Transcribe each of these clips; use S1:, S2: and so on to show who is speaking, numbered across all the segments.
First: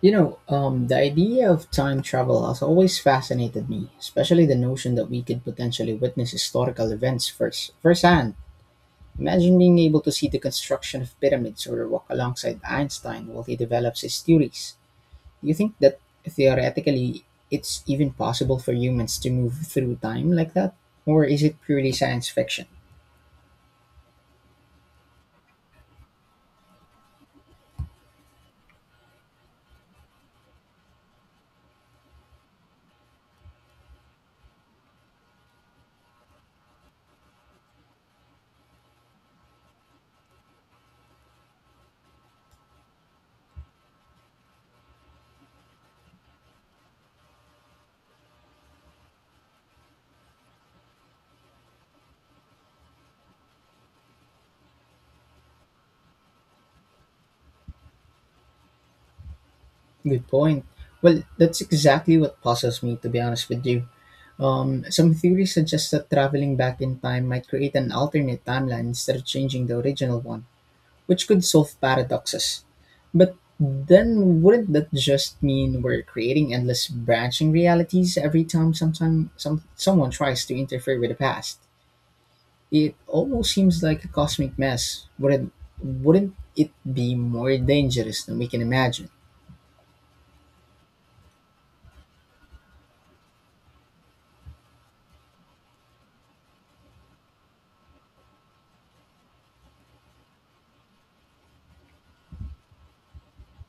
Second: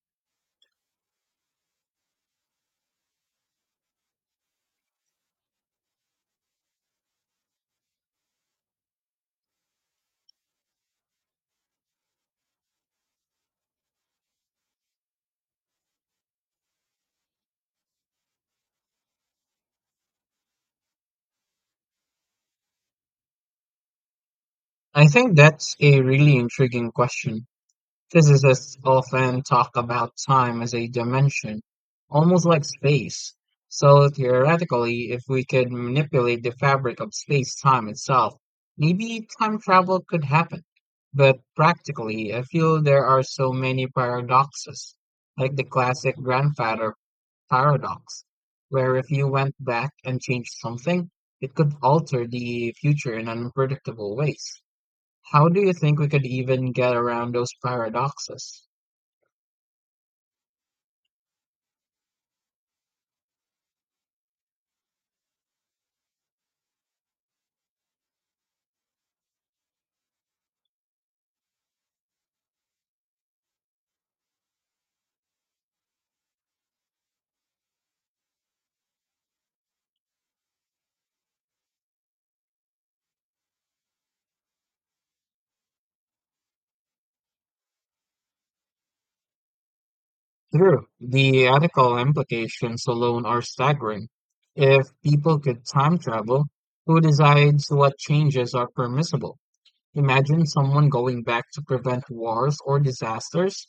S1: The idea of time travel has always fascinated me, especially the notion that we could potentially witness historical events firsthand. Imagine being able to see the construction of pyramids or walk alongside Einstein while he develops his theories. Do you think that theoretically it's even possible for humans to move through time like that? Or is it purely science fiction?
S2: I think that's a really intriguing question. Physicists often talk about time as a dimension, almost like space. So theoretically, if we could manipulate the fabric of space-time itself, maybe time travel could happen. But practically, I feel there are so many paradoxes, like the classic grandfather paradox, where if you went back and changed something, it could alter the future in unpredictable ways. How do you think we could even get around those paradoxes?
S1: Good point. Well, that's exactly what puzzles me, to be honest with you. Some theories suggest that traveling back in time might create an alternate timeline instead of changing the original one, which could solve paradoxes. But then wouldn't that just mean we're creating endless branching realities every time sometime some someone tries to interfere with the past? It almost seems like a cosmic mess. Wouldn't it be more dangerous than we can imagine?
S2: True, the ethical implications alone are staggering. If people could time travel, who decides what changes are permissible? Imagine someone going back to prevent wars or disasters.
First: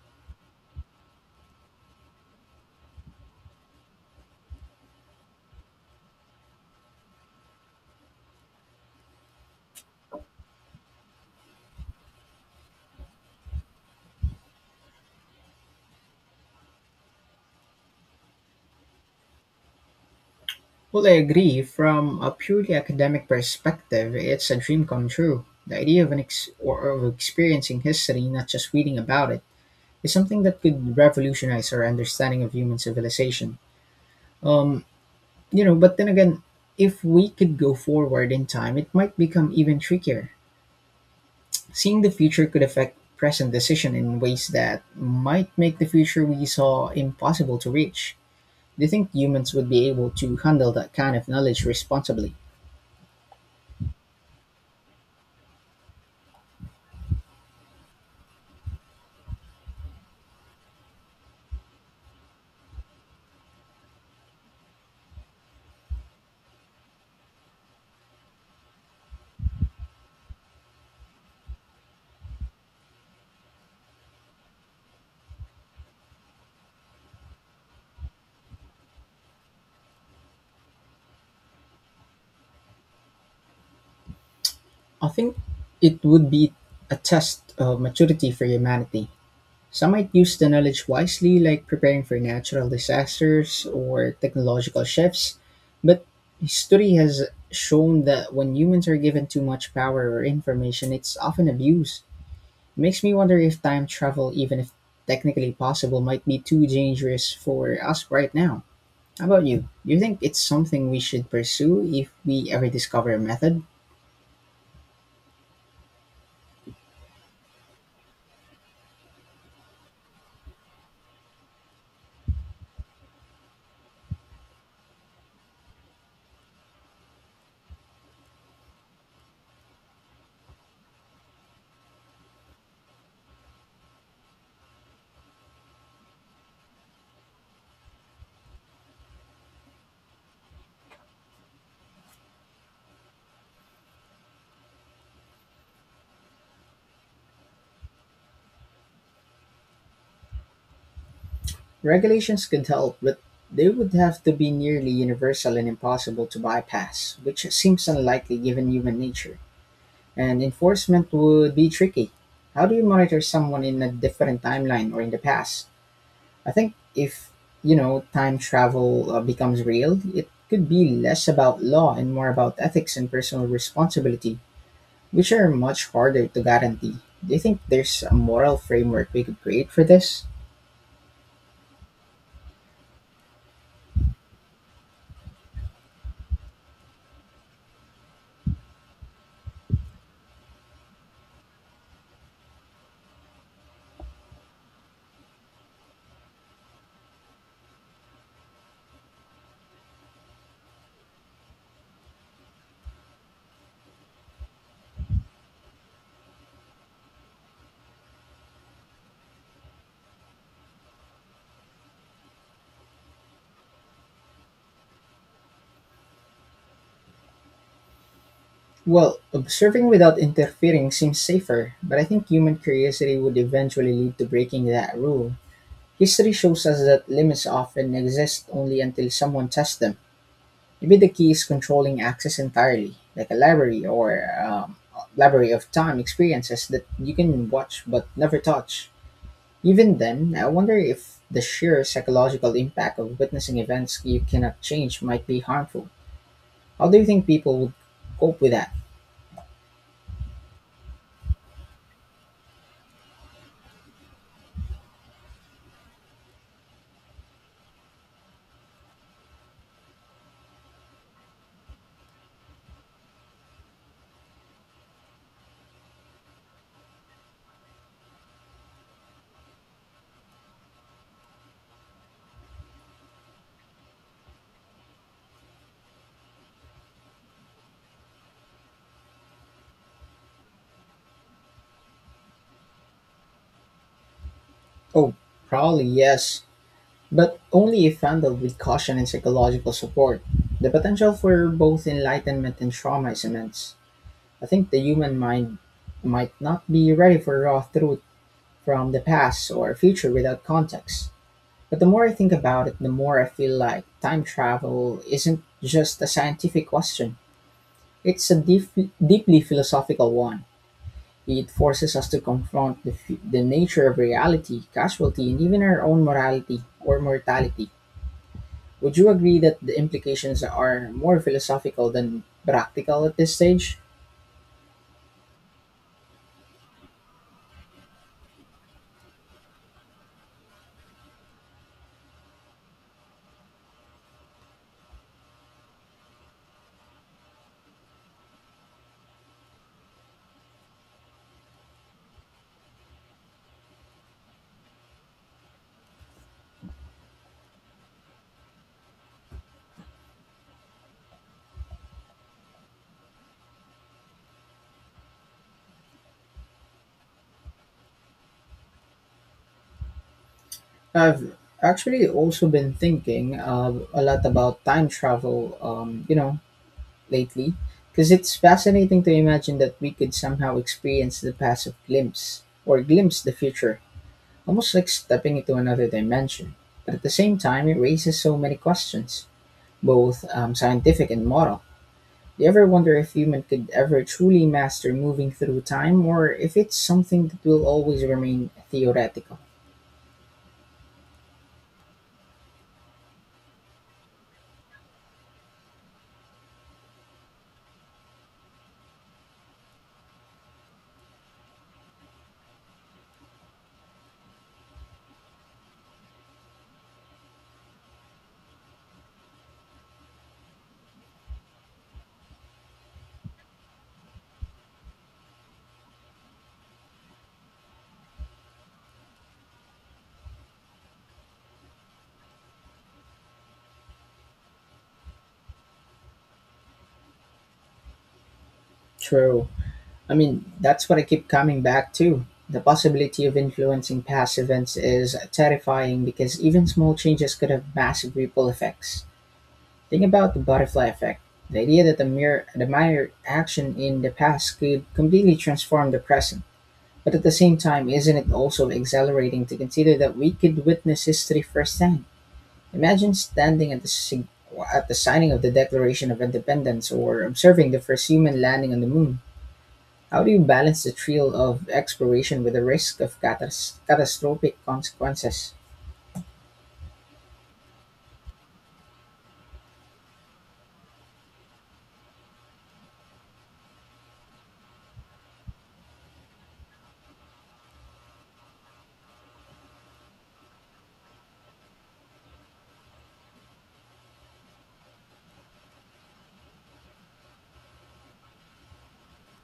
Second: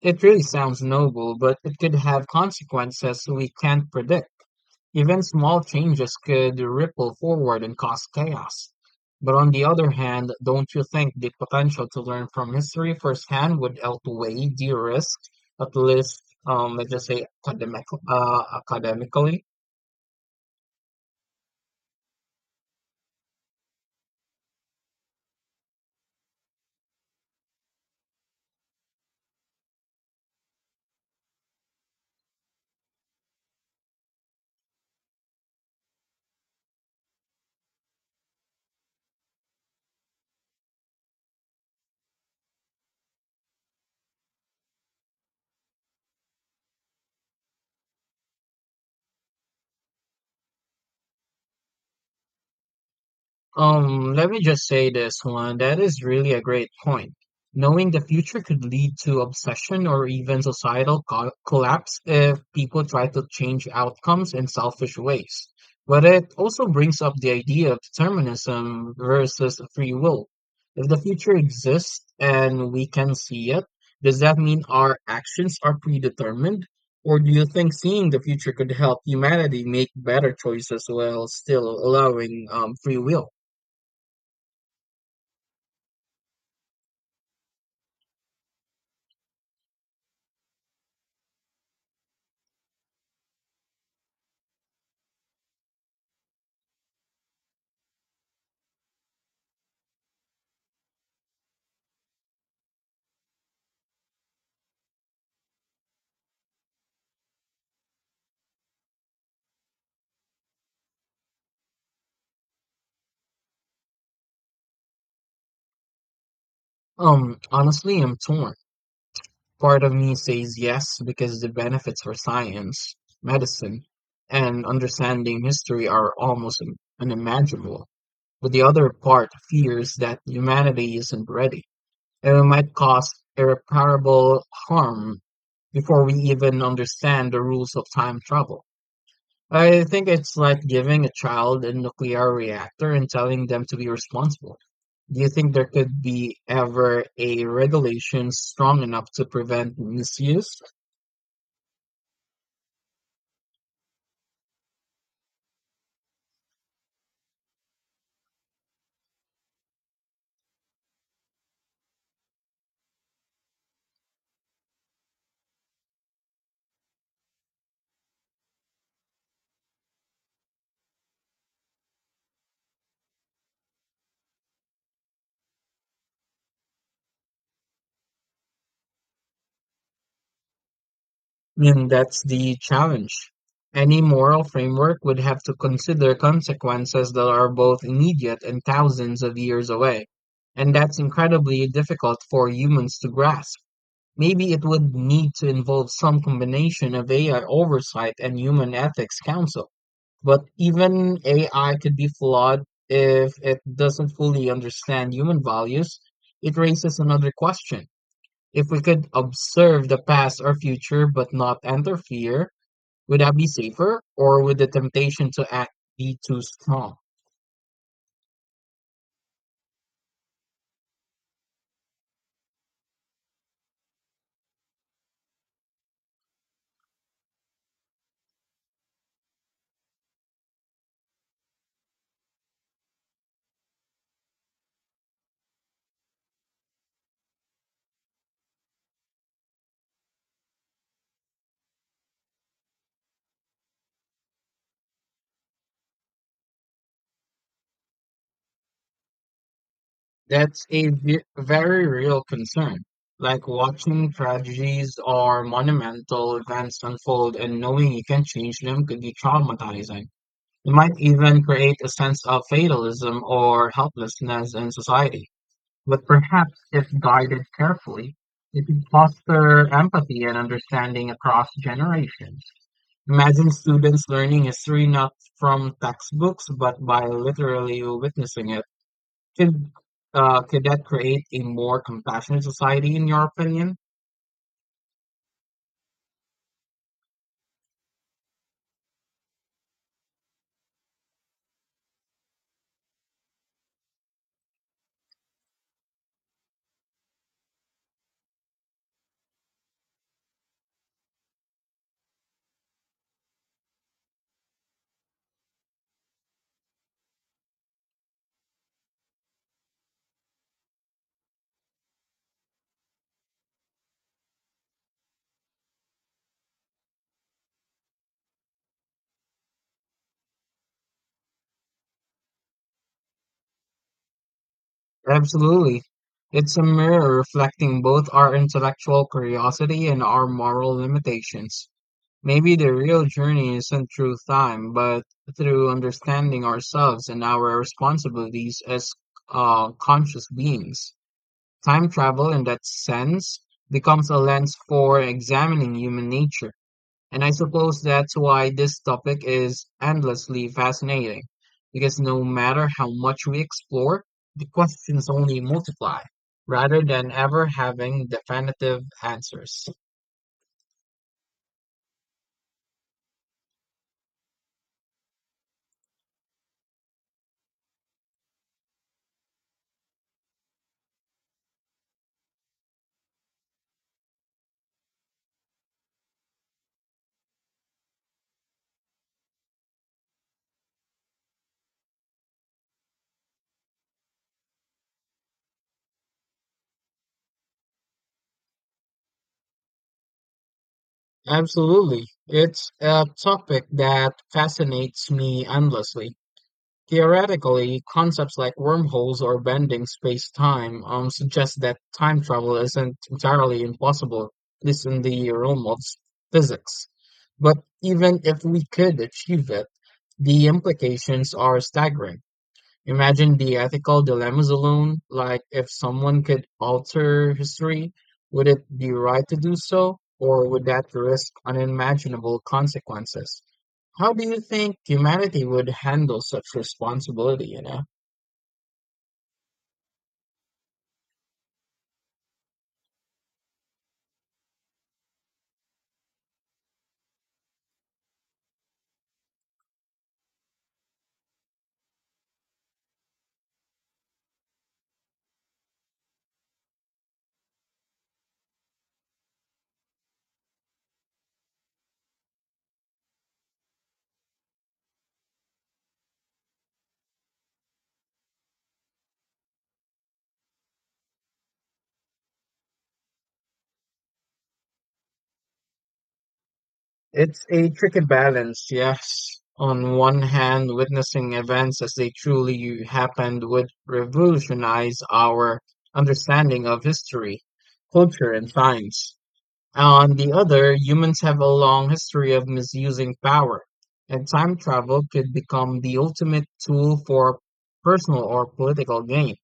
S2: It really sounds noble, but it could have consequences we can't predict. Even small changes could ripple forward and cause chaos. But on the other hand, don't you think the potential to learn from history firsthand would outweigh the risk, at least, let's just say academic, academically?
S1: Well, I agree. From a purely academic perspective, it's a dream come true. The idea of an ex- or of experiencing history, not just reading about it, is something that could revolutionize our understanding of human civilization. Um, but then again, if we could go forward in time, it might become even trickier. Seeing the future could affect present decision in ways that might make the future we saw impossible to reach. Do you think humans would be able to handle that kind of knowledge responsibly?
S2: Let me just say this one. That is really a great point. Knowing the future could lead to obsession or even societal collapse if people try to change outcomes in selfish ways. But it also brings up the idea of determinism versus free will. If the future exists and we can see it, does that mean our actions are predetermined? Or do you think seeing the future could help humanity make better choices while still allowing free will?
S1: I think it would be a test of maturity for humanity. Some might use the knowledge wisely, like preparing for natural disasters or technological shifts, but history has shown that when humans are given too much power or information, it's often abused. It makes me wonder if time travel, even if technically possible, might be too dangerous for us right now. How about you? Do you think it's something we should pursue if we ever discover a method?
S2: Honestly, I'm torn. Part of me says yes because the benefits for science, medicine, and understanding history are almost unimaginable. But the other part fears that humanity isn't ready, and it might cause irreparable harm before we even understand the rules of time travel. I think it's like giving a child a nuclear reactor and telling them to be responsible. Do you think there could be ever a regulation strong enough to prevent misuse?
S1: Regulations could help, but they would have to be nearly universal and impossible to bypass, which seems unlikely given human nature. And enforcement would be tricky. How do you monitor someone in a different timeline or in the past? I think if, you know, time travel becomes real, it could be less about law and more about ethics and personal responsibility, which are much harder to guarantee. Do you think there's a moral framework we could create for this?
S2: I mean, that's the challenge. Any moral framework would have to consider consequences that are both immediate and thousands of years away. And that's incredibly difficult for humans to grasp. Maybe it would need to involve some combination of AI oversight and human ethics council. But even AI could be flawed if it doesn't fully understand human values. It raises another question. If we could observe the past or future but not interfere, would that be safer, or would the temptation to act be too strong?
S1: Well, observing without interfering seems safer, but I think human curiosity would eventually lead to breaking that rule. History shows us that limits often exist only until someone tests them. Maybe the key is controlling access entirely, like a library or library of time experiences that you can watch but never touch. Even then, I wonder if the sheer psychological impact of witnessing events you cannot change might be harmful. How do you think people would cope with that?
S2: That's a very real concern. Like watching tragedies or monumental events unfold and knowing you can change them could be traumatizing. It might even create a sense of fatalism or helplessness in society. But perhaps, if guided carefully, it could foster empathy and understanding across generations. Imagine students learning history not from textbooks, but by literally witnessing it. Could, could that create a more compassionate society, in your opinion?
S1: Oh, probably yes. But only if handled with caution and psychological support. The potential for both enlightenment and trauma is immense. I think the human mind might not be ready for raw truth from the past or future without context. But the more I think about it, the more I feel like time travel isn't just a scientific question. It's a deep, deeply philosophical one. It forces us to confront the nature of reality, casualty, and even our own morality or mortality. Would you agree that the implications are more philosophical than practical at this stage?
S2: Absolutely. It's a mirror reflecting both our intellectual curiosity and our moral limitations. Maybe the real journey isn't through time, but through understanding ourselves and our responsibilities as conscious beings. Time travel, in that sense, becomes a lens for examining human nature. And I suppose that's why this topic is endlessly fascinating, because no matter how much we explore, the questions only multiply, rather than ever having definitive answers.
S1: I've actually also been thinking a lot about time travel, lately, because it's fascinating to imagine that we could somehow experience the past of glimpse or glimpse the future, almost like stepping into another dimension. But at the same time, it raises so many questions, both scientific and moral. Do you ever wonder if human could ever truly master moving through time, or if it's something that will always remain theoretical?
S2: Absolutely. It's a topic that fascinates me endlessly. Theoretically, concepts like wormholes or bending space-time suggest that time travel isn't entirely impossible, at least in the realm of physics. But even if we could achieve it, the implications are staggering. Imagine the ethical dilemmas alone, like if someone could alter history, would it be right to do so, or would that risk unimaginable consequences? How do you think humanity would handle such responsibility, you know?
S1: True. I mean, that's what I keep coming back to. The possibility of influencing past events is terrifying because even small changes could have massive ripple effects. Think about the butterfly effect. The idea that the mere action in the past could completely transform the present. But at the same time, isn't it also exhilarating to consider that we could witness history firsthand? Imagine standing at the signing of the Declaration of Independence or observing the first human landing on the moon. How do you balance the thrill of exploration with the risk of catastrophic consequences?
S2: It's a tricky balance, yes. On one hand, witnessing events as they truly happened would revolutionize our understanding of history, culture, and science. On the other, humans have a long history of misusing power, and time travel could become the ultimate tool for personal or political gain.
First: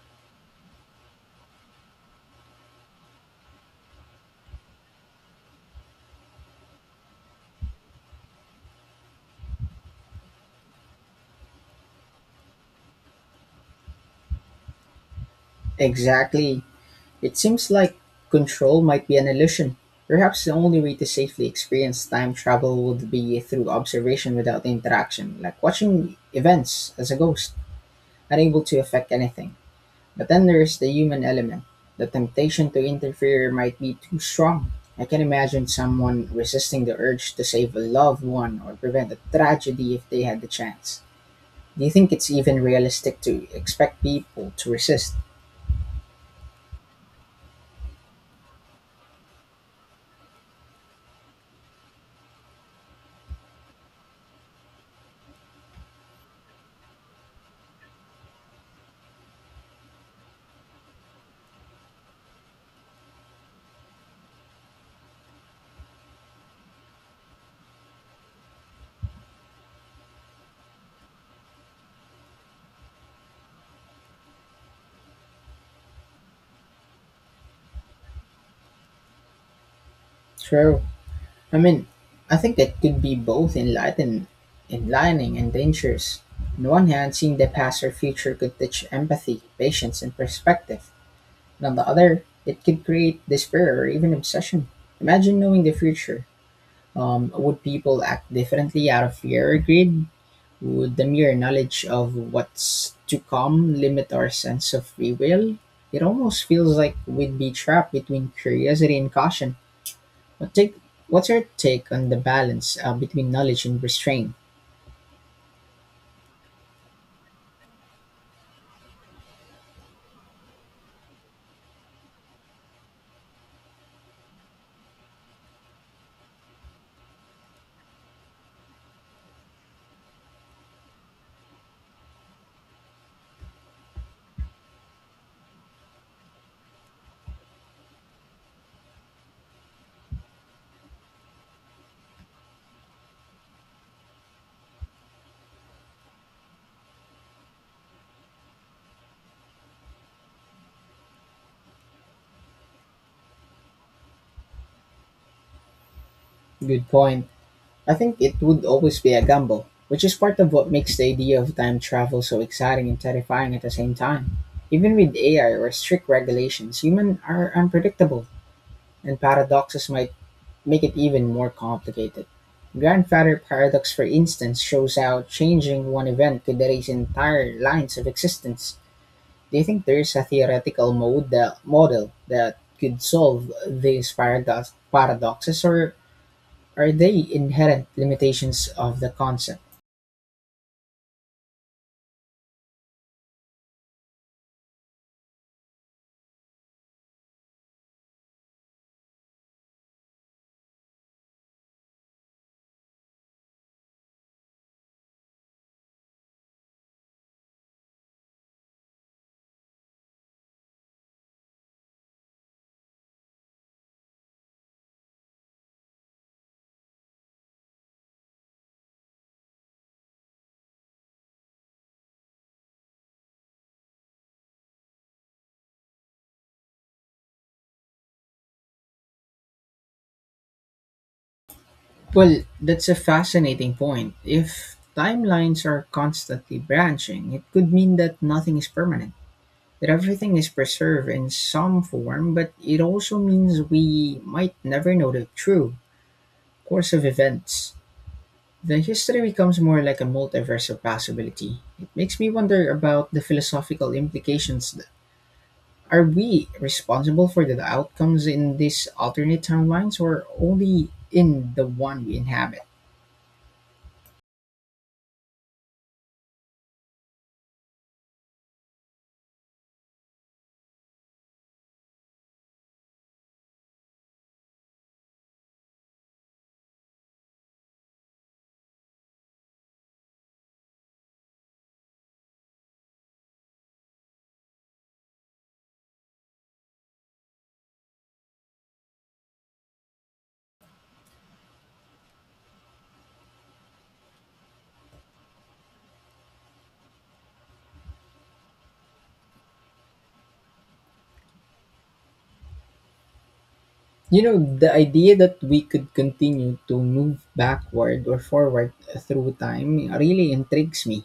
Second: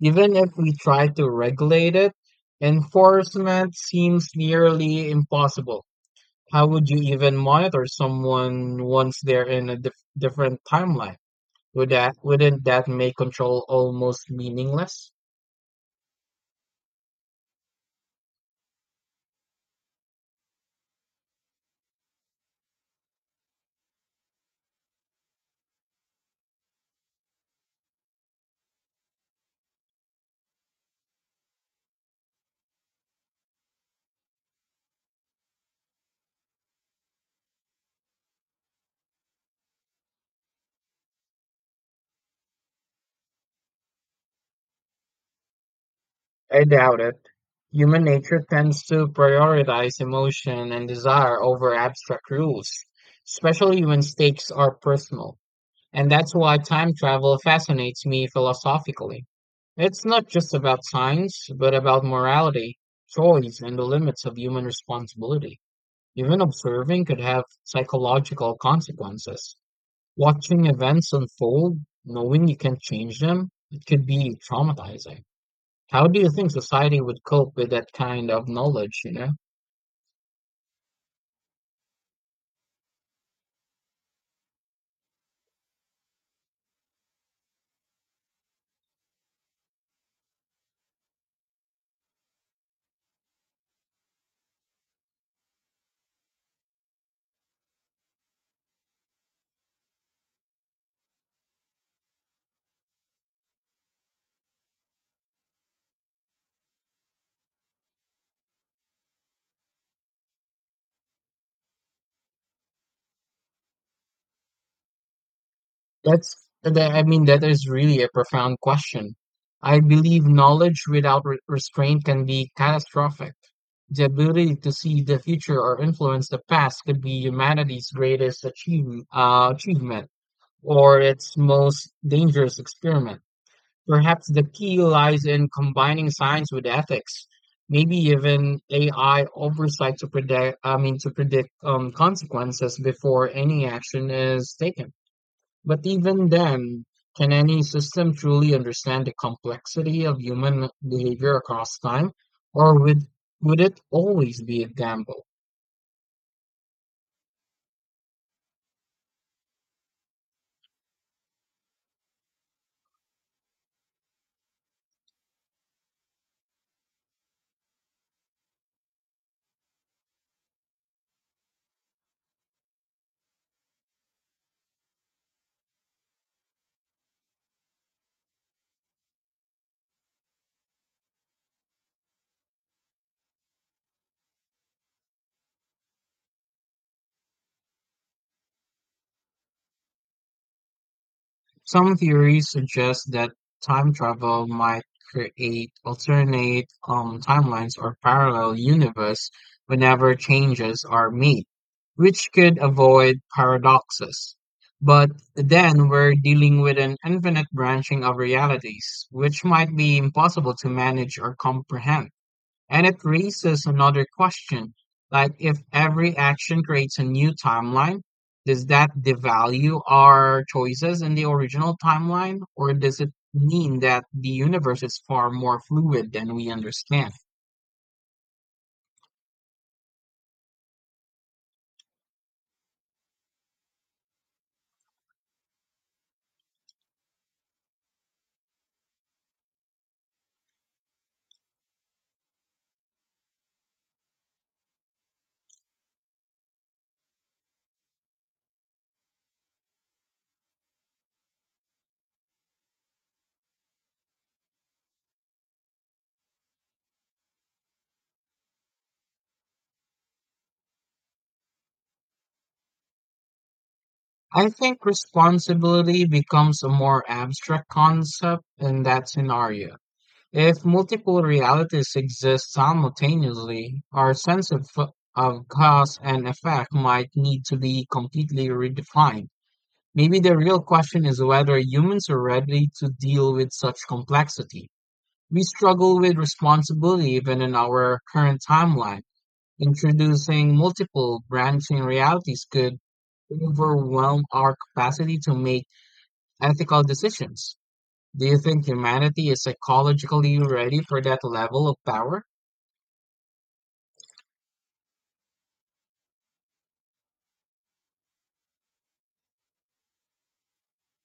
S2: Even if we try to regulate it, enforcement seems nearly impossible. How would you even monitor someone once they're in a different timeline? Wouldn't that make control almost meaningless?
S1: Exactly. It seems like control might be an illusion. Perhaps the only way to safely experience time travel would be through observation without interaction, like watching events as a ghost, unable to affect anything. But then there's the human element. The temptation to interfere might be too strong. I can imagine someone resisting the urge to save a loved one or prevent a tragedy if they had the chance. Do you think it's even realistic to expect people to resist?
S2: I doubt it. Human nature tends to prioritize emotion and desire over abstract rules, especially when stakes are personal. And that's why time travel fascinates me philosophically. It's not just about science, but about morality, choice, and the limits of human responsibility. Even observing could have psychological consequences. Watching events unfold, knowing you can't change them, it could be traumatizing. How do you think society would cope with that kind of knowledge, you know?
S1: True. I mean, I think that could be both enlightening and dangerous. On the one hand, seeing the past or future could teach empathy, patience, and perspective. And on the other, it could create despair or even obsession. Imagine knowing the future. Would people act differently out of fear or greed? Would the mere knowledge of what's to come limit our sense of free will? It almost feels like we'd be trapped between curiosity and caution. What take, what's your take on the balance between knowledge and restraint?
S2: That's I mean that is really a profound question. I believe knowledge without restraint can be catastrophic. The ability to see the future or influence the past could be humanity's greatest achievement or its most dangerous experiment. Perhaps the key lies in combining science with ethics, maybe even AI oversight to to predict consequences before any action is taken. But even then, can any system truly understand the complexity of human behavior across time, or would it always be a gamble?
S1: Good point. I think it would always be a gamble, which is part of what makes the idea of time travel so exciting and terrifying at the same time. Even with AI or strict regulations, humans are unpredictable, and paradoxes might make it even more complicated. Grandfather paradox for instance shows how changing one event could erase entire lines of existence. Do you think there is a theoretical model that could solve these paradoxes or are they inherent limitations of the concept?
S2: Some theories suggest that time travel might create alternate timelines or parallel universe whenever changes are made, which could avoid paradoxes. But then we're dealing with an infinite branching of realities, which might be impossible to manage or comprehend. And it raises another question, like if every action creates a new timeline, does that devalue our choices in the original timeline, or does it mean that the universe is far more fluid than we understand?
S1: Well, that's a fascinating point. If timelines are constantly branching, it could mean that nothing is permanent, that everything is preserved in some form, but it also means we might never know the true course of events. The history becomes more like a multiverse of possibility. It makes me wonder about the philosophical implications. Are we responsible for the outcomes in these alternate timelines or only in the one we inhabit?
S2: I think responsibility becomes a more abstract concept in that scenario. If multiple realities exist simultaneously, our sense of cause and effect might need to be completely redefined. Maybe the real question is whether humans are ready to deal with such complexity. We struggle with responsibility even in our current timeline. Introducing multiple branching realities could overwhelm our capacity to make ethical decisions. Do you think humanity is psychologically ready for that level of power?
S1: You know, the idea that we could continue to move backward or forward through time really intrigues me.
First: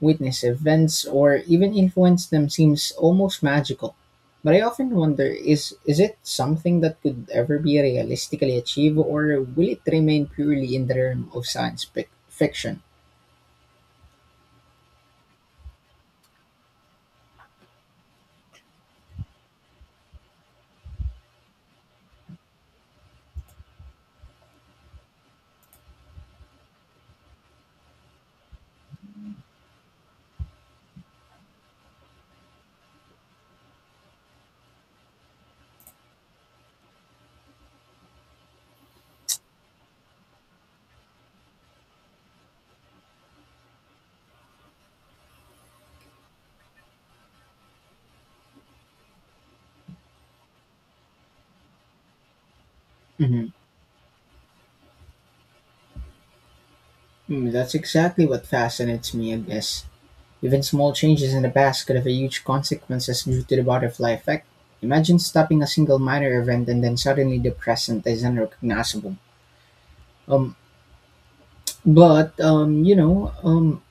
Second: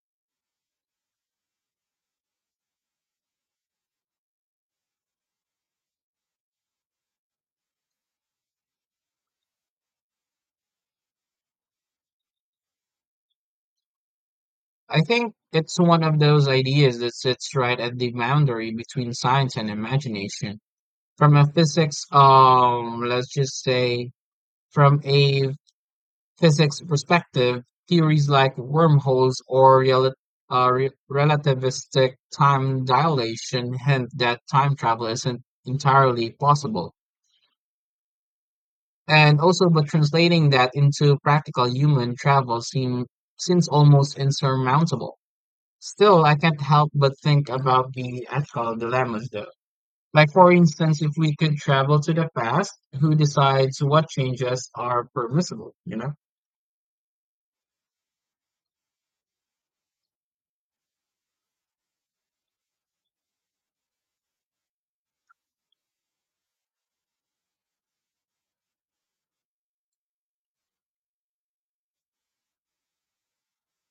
S1: Witness events or even influence them seems almost magical. But I often wonder, is it something that could ever be realistically achieved or will it remain purely in the realm of fiction?
S2: I think it's one of those ideas that sits right at the boundary between science and imagination. From a physics, let's just say, from a physics perspective, theories like wormholes or relativistic time dilation hint that time travel isn't entirely possible. And also, but translating that into practical human travel seems almost insurmountable. Still, I can't help but think about the ethical dilemmas, though. Like, for instance, if we could travel to the past, who
S1: Mhm.
S2: decides what changes are permissible, you know?
S1: Mm, that's exactly what fascinates me, I guess. Even small changes in the past could have huge consequences due to the butterfly effect. Imagine stopping a single minor event and then suddenly the present is unrecognizable. Um, but um, you know, um,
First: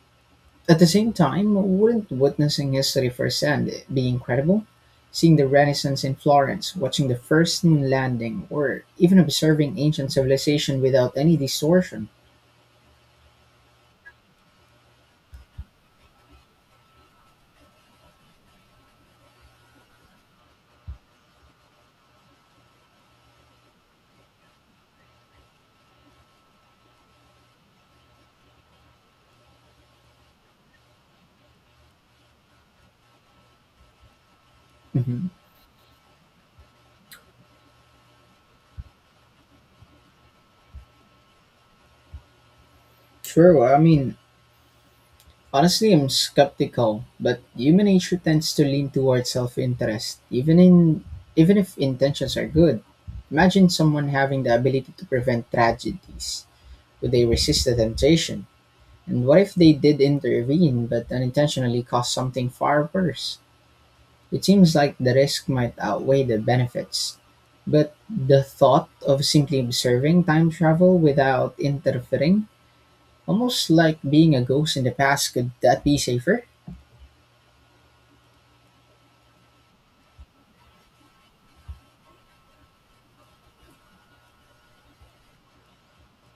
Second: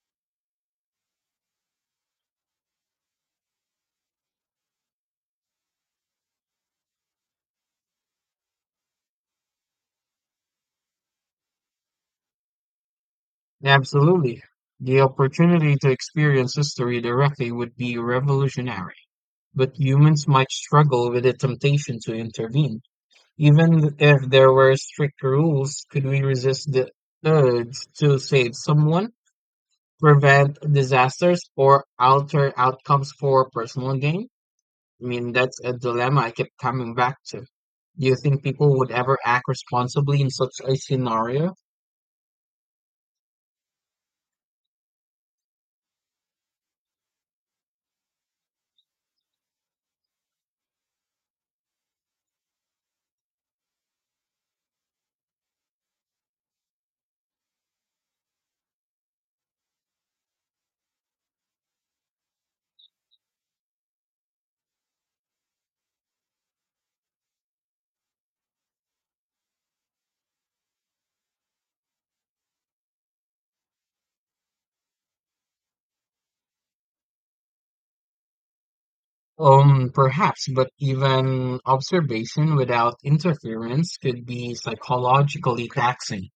S1: At the same time, wouldn't witnessing history firsthand be incredible? Seeing the Renaissance in Florence, watching the first moon landing, or even observing ancient civilization without any distortion.
S2: Absolutely. The opportunity to experience history directly would be revolutionary, but humans might struggle with the temptation to intervene. Even if there were strict rules, could we resist the urge to save someone, prevent disasters, or alter outcomes for personal gain? I
S1: Hmm.
S2: mean, that's a dilemma I kept coming back to. Do you think people would ever act responsibly in such a scenario?
S1: True, I mean, honestly, I'm skeptical, but human nature tends to lean towards self interest, even if intentions are good. Imagine someone having the ability to prevent tragedies. Would they resist the temptation? And what if they did intervene but unintentionally caused something far worse? It seems like the risk might outweigh the benefits. But the thought of simply observing time travel without interfering, almost like being a ghost in the past, could that be safer?
S2: Perhaps, but even observation without interference could be psychologically taxing.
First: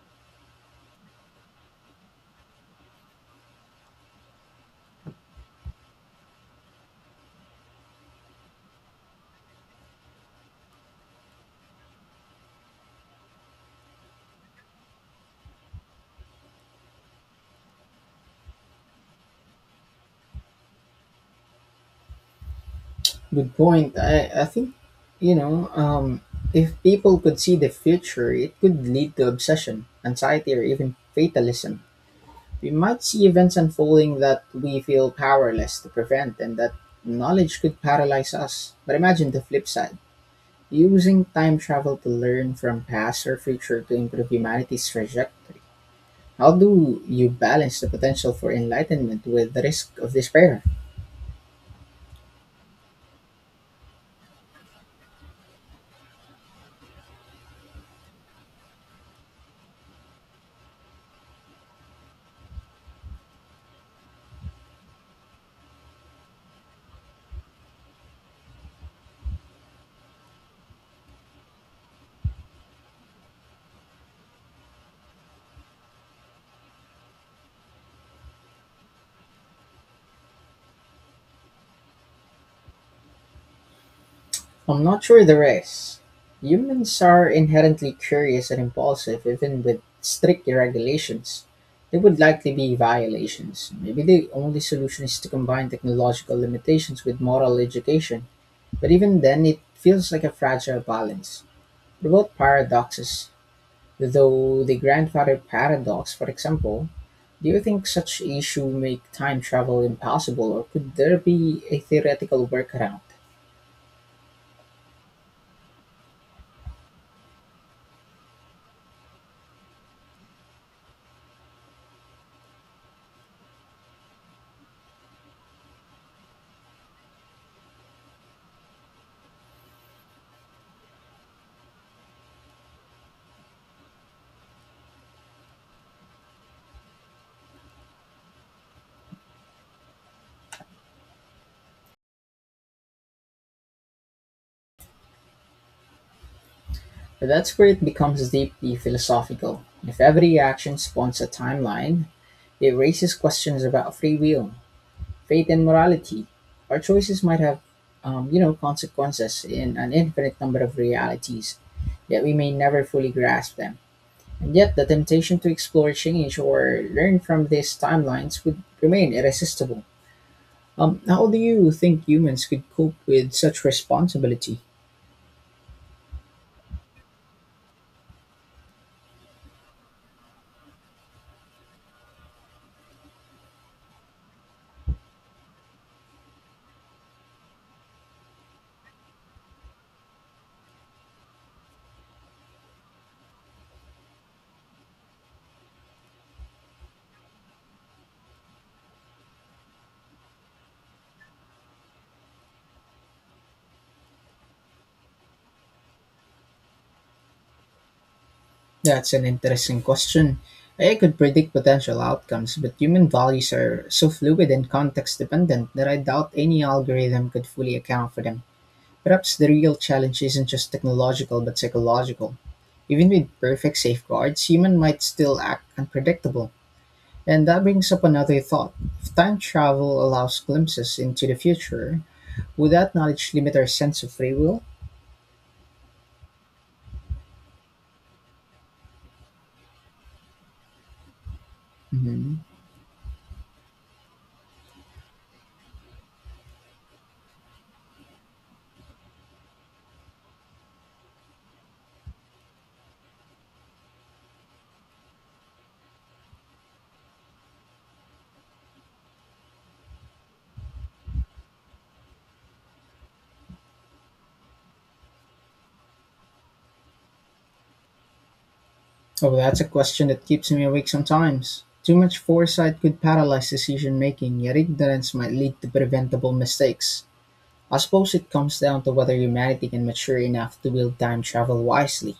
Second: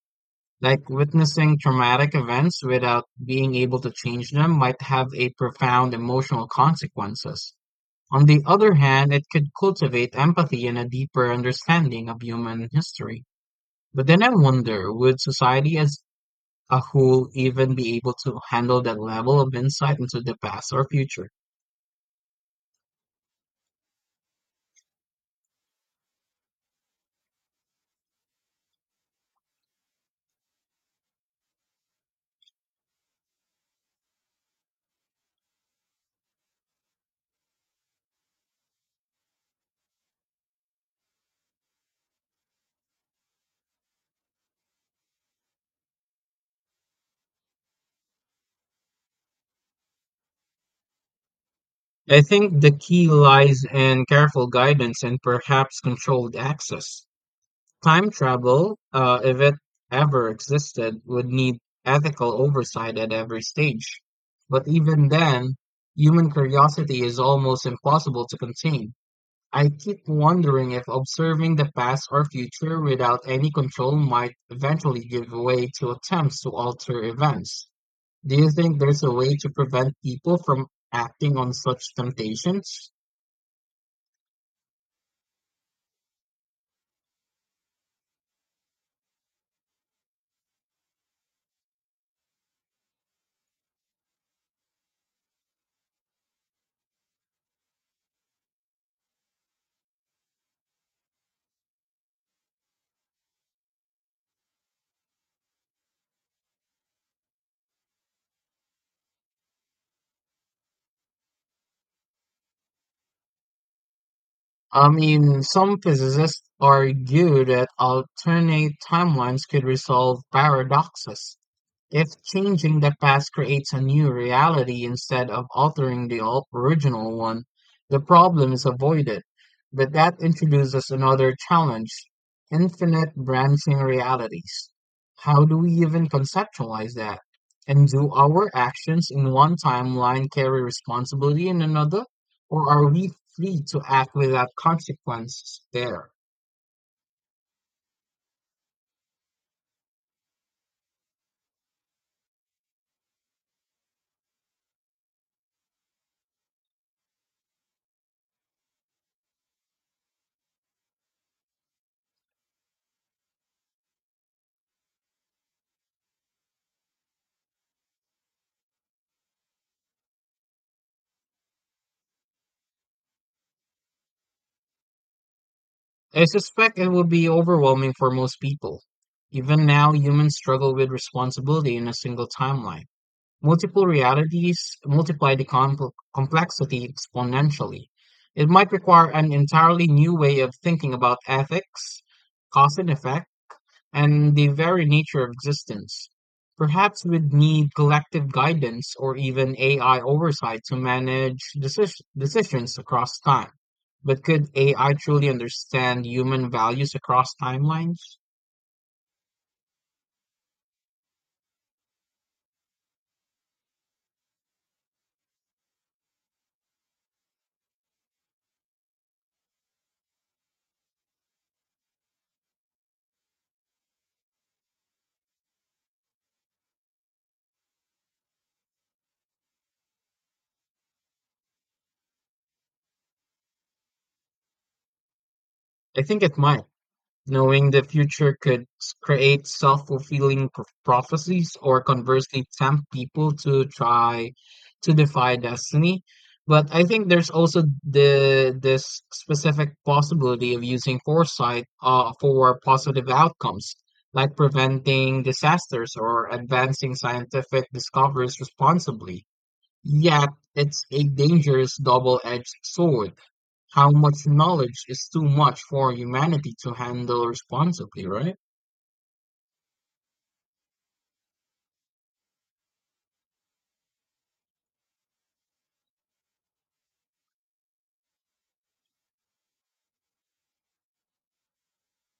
S2: Like witnessing traumatic events without being able to change them might have a profound emotional consequences. On the other hand, it could cultivate empathy and a deeper understanding of human history. But then I wonder, would society as a whole even be able to handle that level of insight into the past or future?
S1: Good point. I think, you know, um, if people could see the future, it could lead to obsession, anxiety, or even fatalism. We might see events unfolding that we feel powerless to prevent, and that knowledge could paralyze us. But imagine the flip side, using time travel to learn from past or future to improve humanity's trajectory. How do you balance the potential for enlightenment with the risk of despair?
S2: I think the key lies in careful guidance and perhaps controlled access. Time travel, if it ever existed, would need ethical oversight at every stage. But even then, human curiosity is almost impossible to contain. I keep wondering if observing the past or future without any control might eventually give way to attempts to alter events. Do you think there's a way to prevent people from acting on such temptations?
S1: I'm not sure the rest. Humans are inherently curious and impulsive. Even with strict regulations, there would likely be violations. Maybe the only solution is to combine technological limitations with moral education. But even then, it feels like a fragile balance. What about paradoxes? Though the grandfather paradox, for example, do you think such issue make time travel impossible, or could there be a theoretical workaround?
S2: I mean, some physicists argue that alternate timelines could resolve paradoxes. If changing the past creates a new reality instead of altering the original one, the problem is avoided. But that introduces another challenge infinite branching realities. How do we even conceptualize that? And do our actions in one timeline carry responsibility in another? Or are we free to act without consequences there?
S1: But that's where it becomes deeply philosophical. If every action spawns a timeline, it raises questions about free will, fate, and morality. Our choices might have, consequences in an infinite number of realities, yet we may never fully grasp them. And yet, the temptation to explore, change, or learn from these timelines would remain irresistible. How do you think humans could cope with such responsibility?
S2: I suspect it would be overwhelming for most people. Even now, humans struggle with responsibility in a single timeline. Multiple realities multiply the complexity exponentially. It might require an entirely new way of thinking about ethics, cause and effect, and the very nature of existence. Perhaps we'd need collective guidance or even AI oversight to manage decisions across time. But could AI truly understand human values across timelines?
S1: That's an interesting question. I could predict potential outcomes, but human values are so fluid and context dependent that I doubt any algorithm could fully account for them. Perhaps the real challenge isn't just technological but psychological. Even with perfect safeguards, human might still act unpredictable. And that brings up another thought. If time travel allows glimpses into the future, would that knowledge limit our sense of free will?
S2: I think it might. Knowing the future could create self-fulfilling prophecies or
S1: Mhm.
S2: conversely tempt people to try to defy destiny. But I think there's also the this specific possibility of using foresight for positive outcomes, like preventing disasters or advancing scientific discoveries responsibly. Yet it's a dangerous double-edged sword how much knowledge is too much for humanity to handle responsibly, right?
S1: Oh, that's a question that keeps me awake sometimes. Too much foresight could paralyze decision making, yet ignorance might lead to preventable mistakes. I suppose it comes down to whether humanity can mature enough to wield time travel wisely.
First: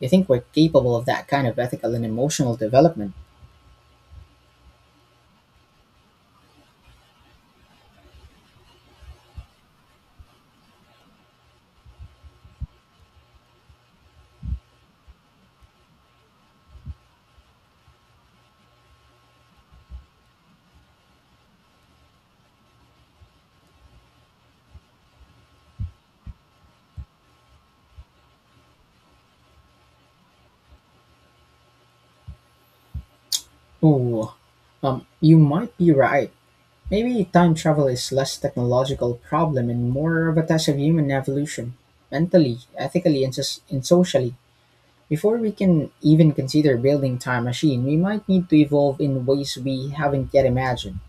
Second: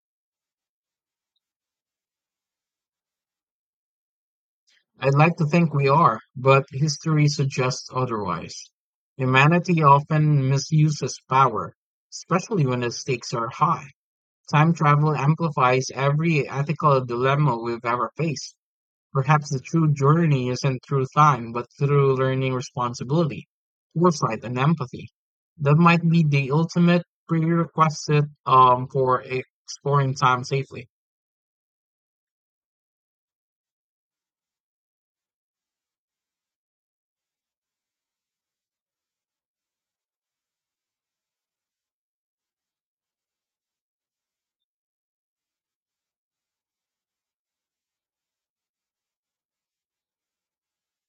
S1: You think we're capable of that kind of ethical and emotional development?
S2: I'd like to think we are, but history suggests otherwise. Humanity often misuses power, especially when the stakes are high. Time travel amplifies every ethical dilemma we've ever faced. Perhaps the true journey isn't through time, but through learning responsibility, foresight, and empathy. That might be the ultimate prerequisite for exploring time safely.
S1: Oh, you might be right. Maybe time travel is less technological problem and more of a test of human evolution, mentally, ethically, and socially. Before we can even consider building time machine, we might need to evolve in ways we haven't yet imagined.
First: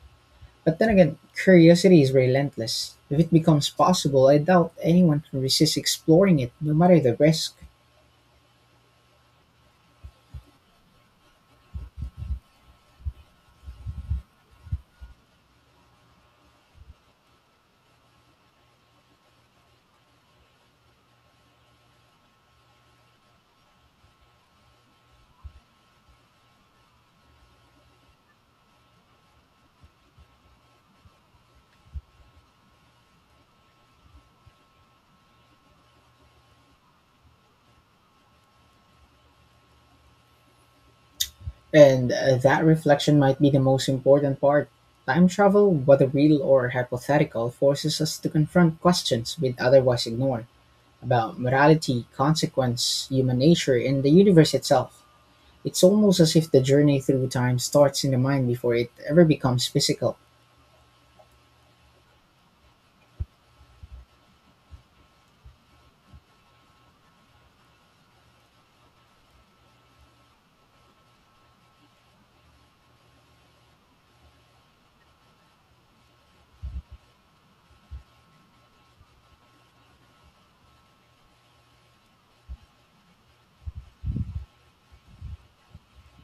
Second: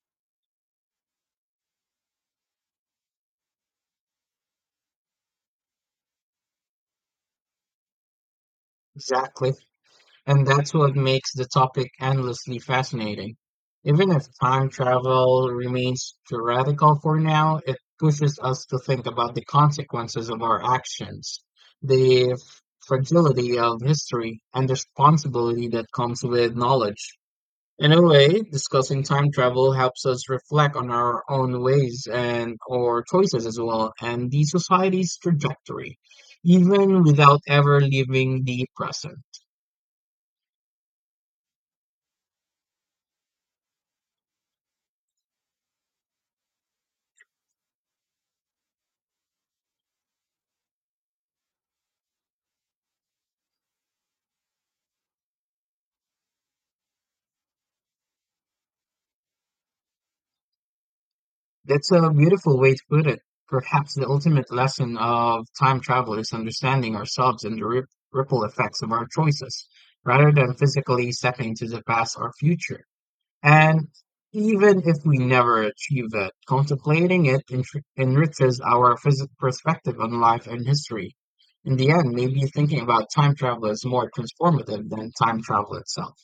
S1: But then again, curiosity is relentless. If it becomes possible, I doubt anyone can resist exploring it, no matter the risk.
S2: Exactly. And that's what makes the topic endlessly fascinating. Even if time travel remains theoretical for now, it pushes us to think about the consequences of our actions, the fragility of history, and the responsibility that comes with knowledge. In a way, discussing time travel helps us reflect on our own ways and or choices as well, and the society's trajectory, even without ever leaving the present.
S1: And that reflection might be the most important part. Time travel, whether real or hypothetical, forces us to confront questions we'd otherwise ignore about morality, consequence, human nature, and the universe itself. It's almost as if the journey through time starts in the mind before it ever becomes physical.
S2: That's a beautiful way to put it. Perhaps the ultimate lesson of time travel is understanding ourselves and the ripple effects of our choices, rather than physically stepping into the past or future. And even if we never achieve it, contemplating it enriches our perspective on life and history. In the end, maybe thinking about time travel is more transformative than time travel itself.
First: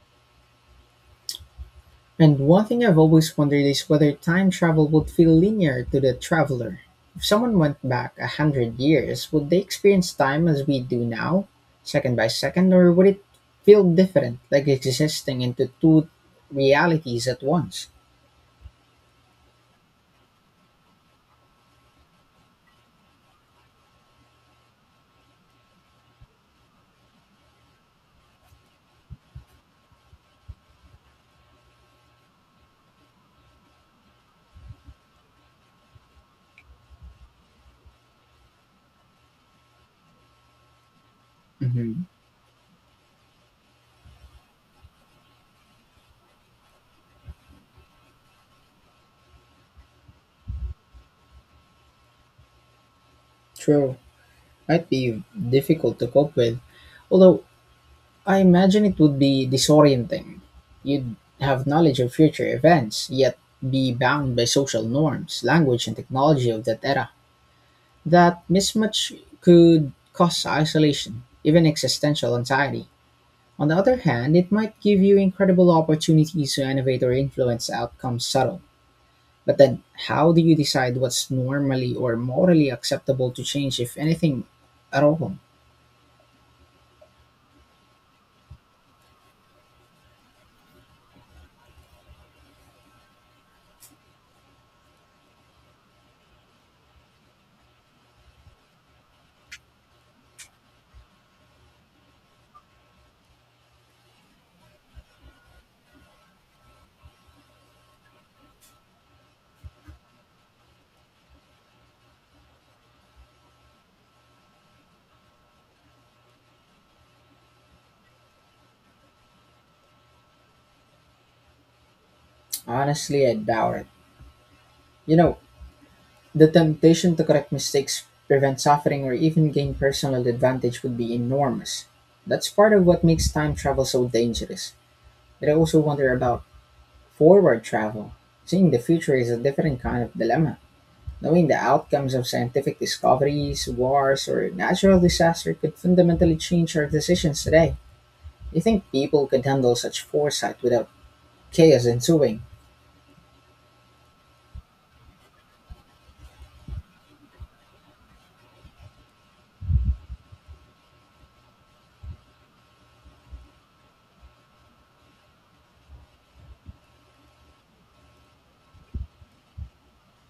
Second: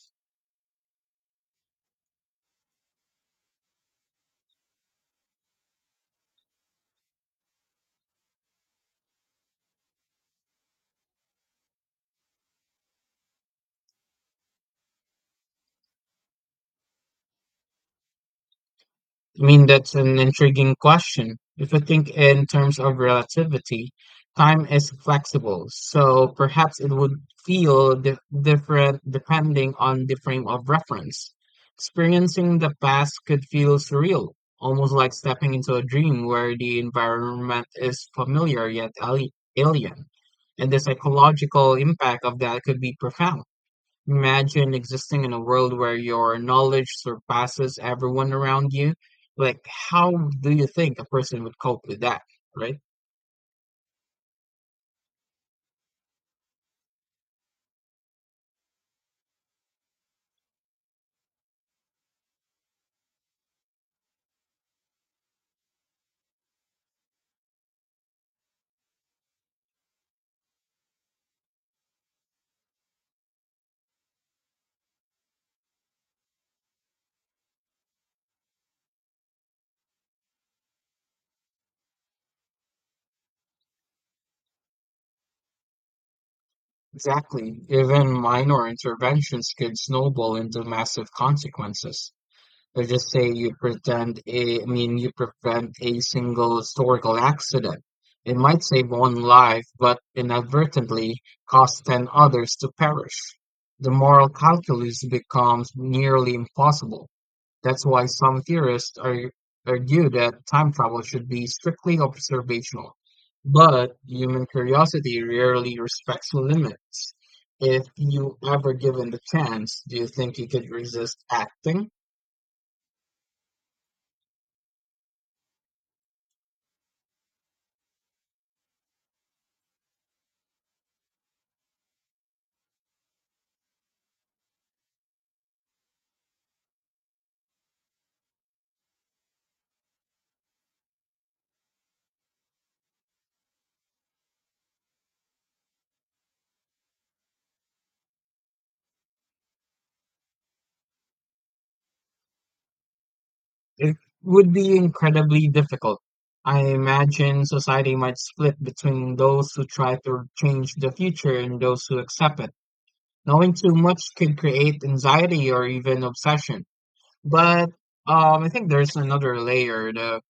S1: And one thing I've always wondered is whether time travel would feel linear to the traveler. If someone went back 100 years, would they experience time as we do now, second by second, or would it feel different, like existing into two realities at once?
S2: I mean, that's an intriguing question. If you think in terms of relativity, time is flexible, so perhaps it would feel different depending on the frame of reference. Experiencing the past could feel surreal, almost like stepping into a dream where the environment is familiar yet alien, and the psychological
S1: Hmm.
S2: impact of that could be profound. Imagine existing in a world where your knowledge surpasses everyone around you. Like, how do you think a person would cope with that, right?
S1: True, might be difficult to cope with. Although I imagine it would be disorienting. You'd have knowledge of future events, yet be bound by social norms, language, and technology of that era. That mismatch could cause isolation, even existential anxiety. On the other hand, it might give you incredible opportunities to innovate or influence outcomes subtle. But then, how do you decide what's normally or morally acceptable to change, if anything at all?
S2: Exactly. Even minor interventions could snowball into massive consequences. Let's just say you pretend a, I mean, you prevent a single historical accident. It might save one life, but inadvertently cause 10 others to perish. The moral calculus becomes nearly impossible. That's why some theorists argue that time travel should be strictly observational. But human curiosity rarely respects limits. If you ever given the chance, do you think you could resist acting?
S1: Honestly, I doubt it. You know, the temptation to correct mistakes, prevent suffering, or even gain personal advantage would be enormous. That's part of what makes time travel so dangerous. But I also wonder about forward travel. Seeing the future is a different kind of dilemma. Knowing the outcomes of scientific discoveries, wars, or natural disaster could fundamentally change our decisions today. Do you think people could handle such foresight without chaos ensuing?
S2: It would be incredibly difficult. I imagine society might split between those who try to change the future and those who accept it. Knowing too much could create anxiety or even obsession. But I think there's another layer. The,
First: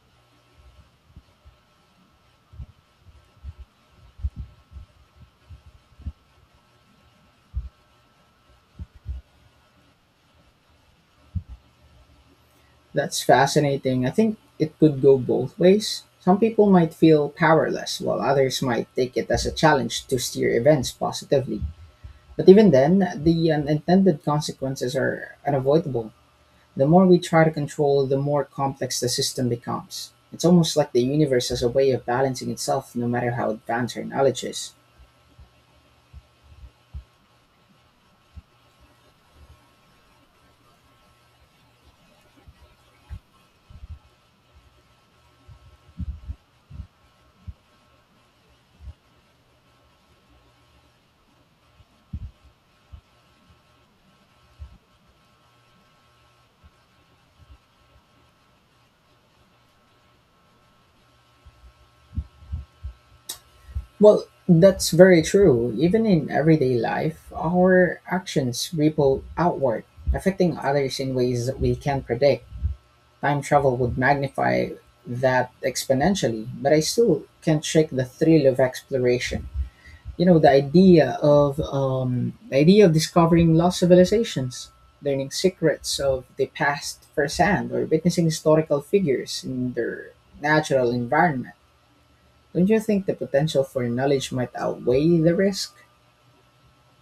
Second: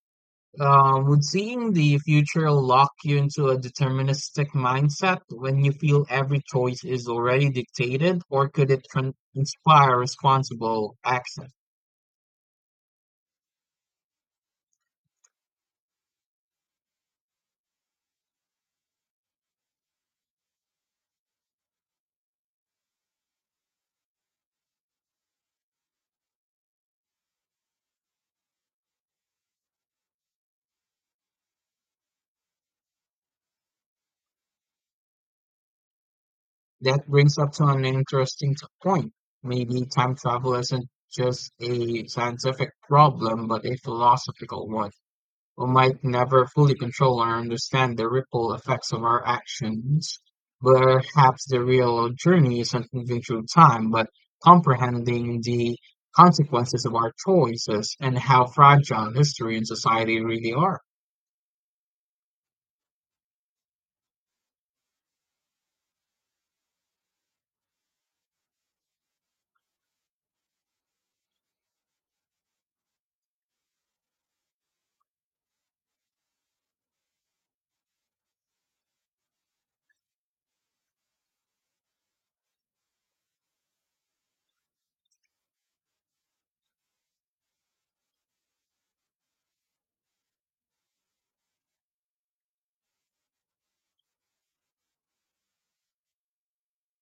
S2: um, Would seeing the future lock you into a deterministic mindset when you feel every choice is already dictated, or could it inspire responsible action?
S1: That's fascinating. I think it could go both ways. Some people might feel powerless, while others might take it as a challenge to steer events positively. But even then, the unintended consequences are unavoidable. The more we try to control, the more complex the system becomes. It's almost like the universe has a way of balancing itself no matter how advanced our knowledge is.
S2: That brings up to an interesting point. Maybe time travel isn't just a scientific problem, but a philosophical one. We might never fully control or understand the ripple effects of our actions. Perhaps the real journey isn't moving through time, but comprehending the consequences of our choices and how fragile history and society really are.
S1: Well, that's very true. Even in everyday life, our actions ripple outward, affecting others in ways that we can't predict. Time travel would magnify that exponentially, but I still can't shake the thrill of exploration. You know, the idea of the idea of discovering lost civilizations, learning secrets of the past firsthand, or witnessing historical figures in their natural environment. Don't you think the potential for knowledge might outweigh the risk?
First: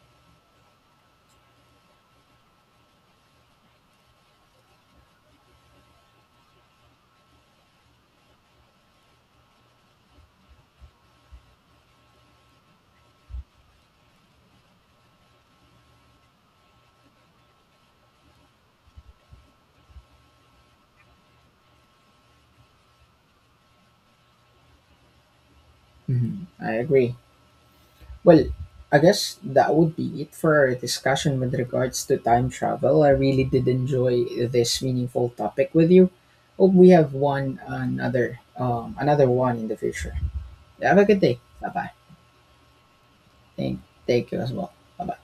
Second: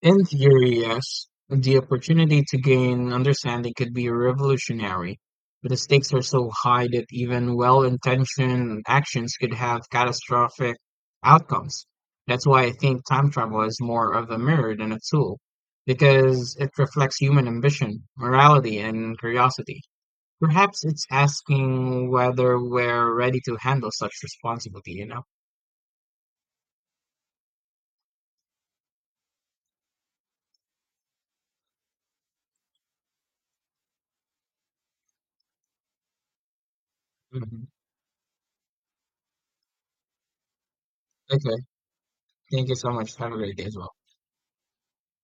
S2: In theory, yes. The opportunity to gain understanding could be revolutionary, but the stakes are so high that even well intentioned actions could have catastrophic outcomes. That's why I think time travel is more of a mirror than a tool, because it reflects human ambition, morality, and curiosity. Perhaps it's asking whether we're ready to handle such responsibility, you know?
S1: Mhm, I agree. Well, I guess that would be it for our discussion with regards to time travel. I really did enjoy this meaningful topic with you. Hope we have one
S2: Mhm.
S1: another another one in the future. Have a good day.
S2: Okay,
S1: Bye bye.
S2: thank you so much. Have a great day as
S1: Thank,
S2: well.
S1: thank you as well. Bye bye.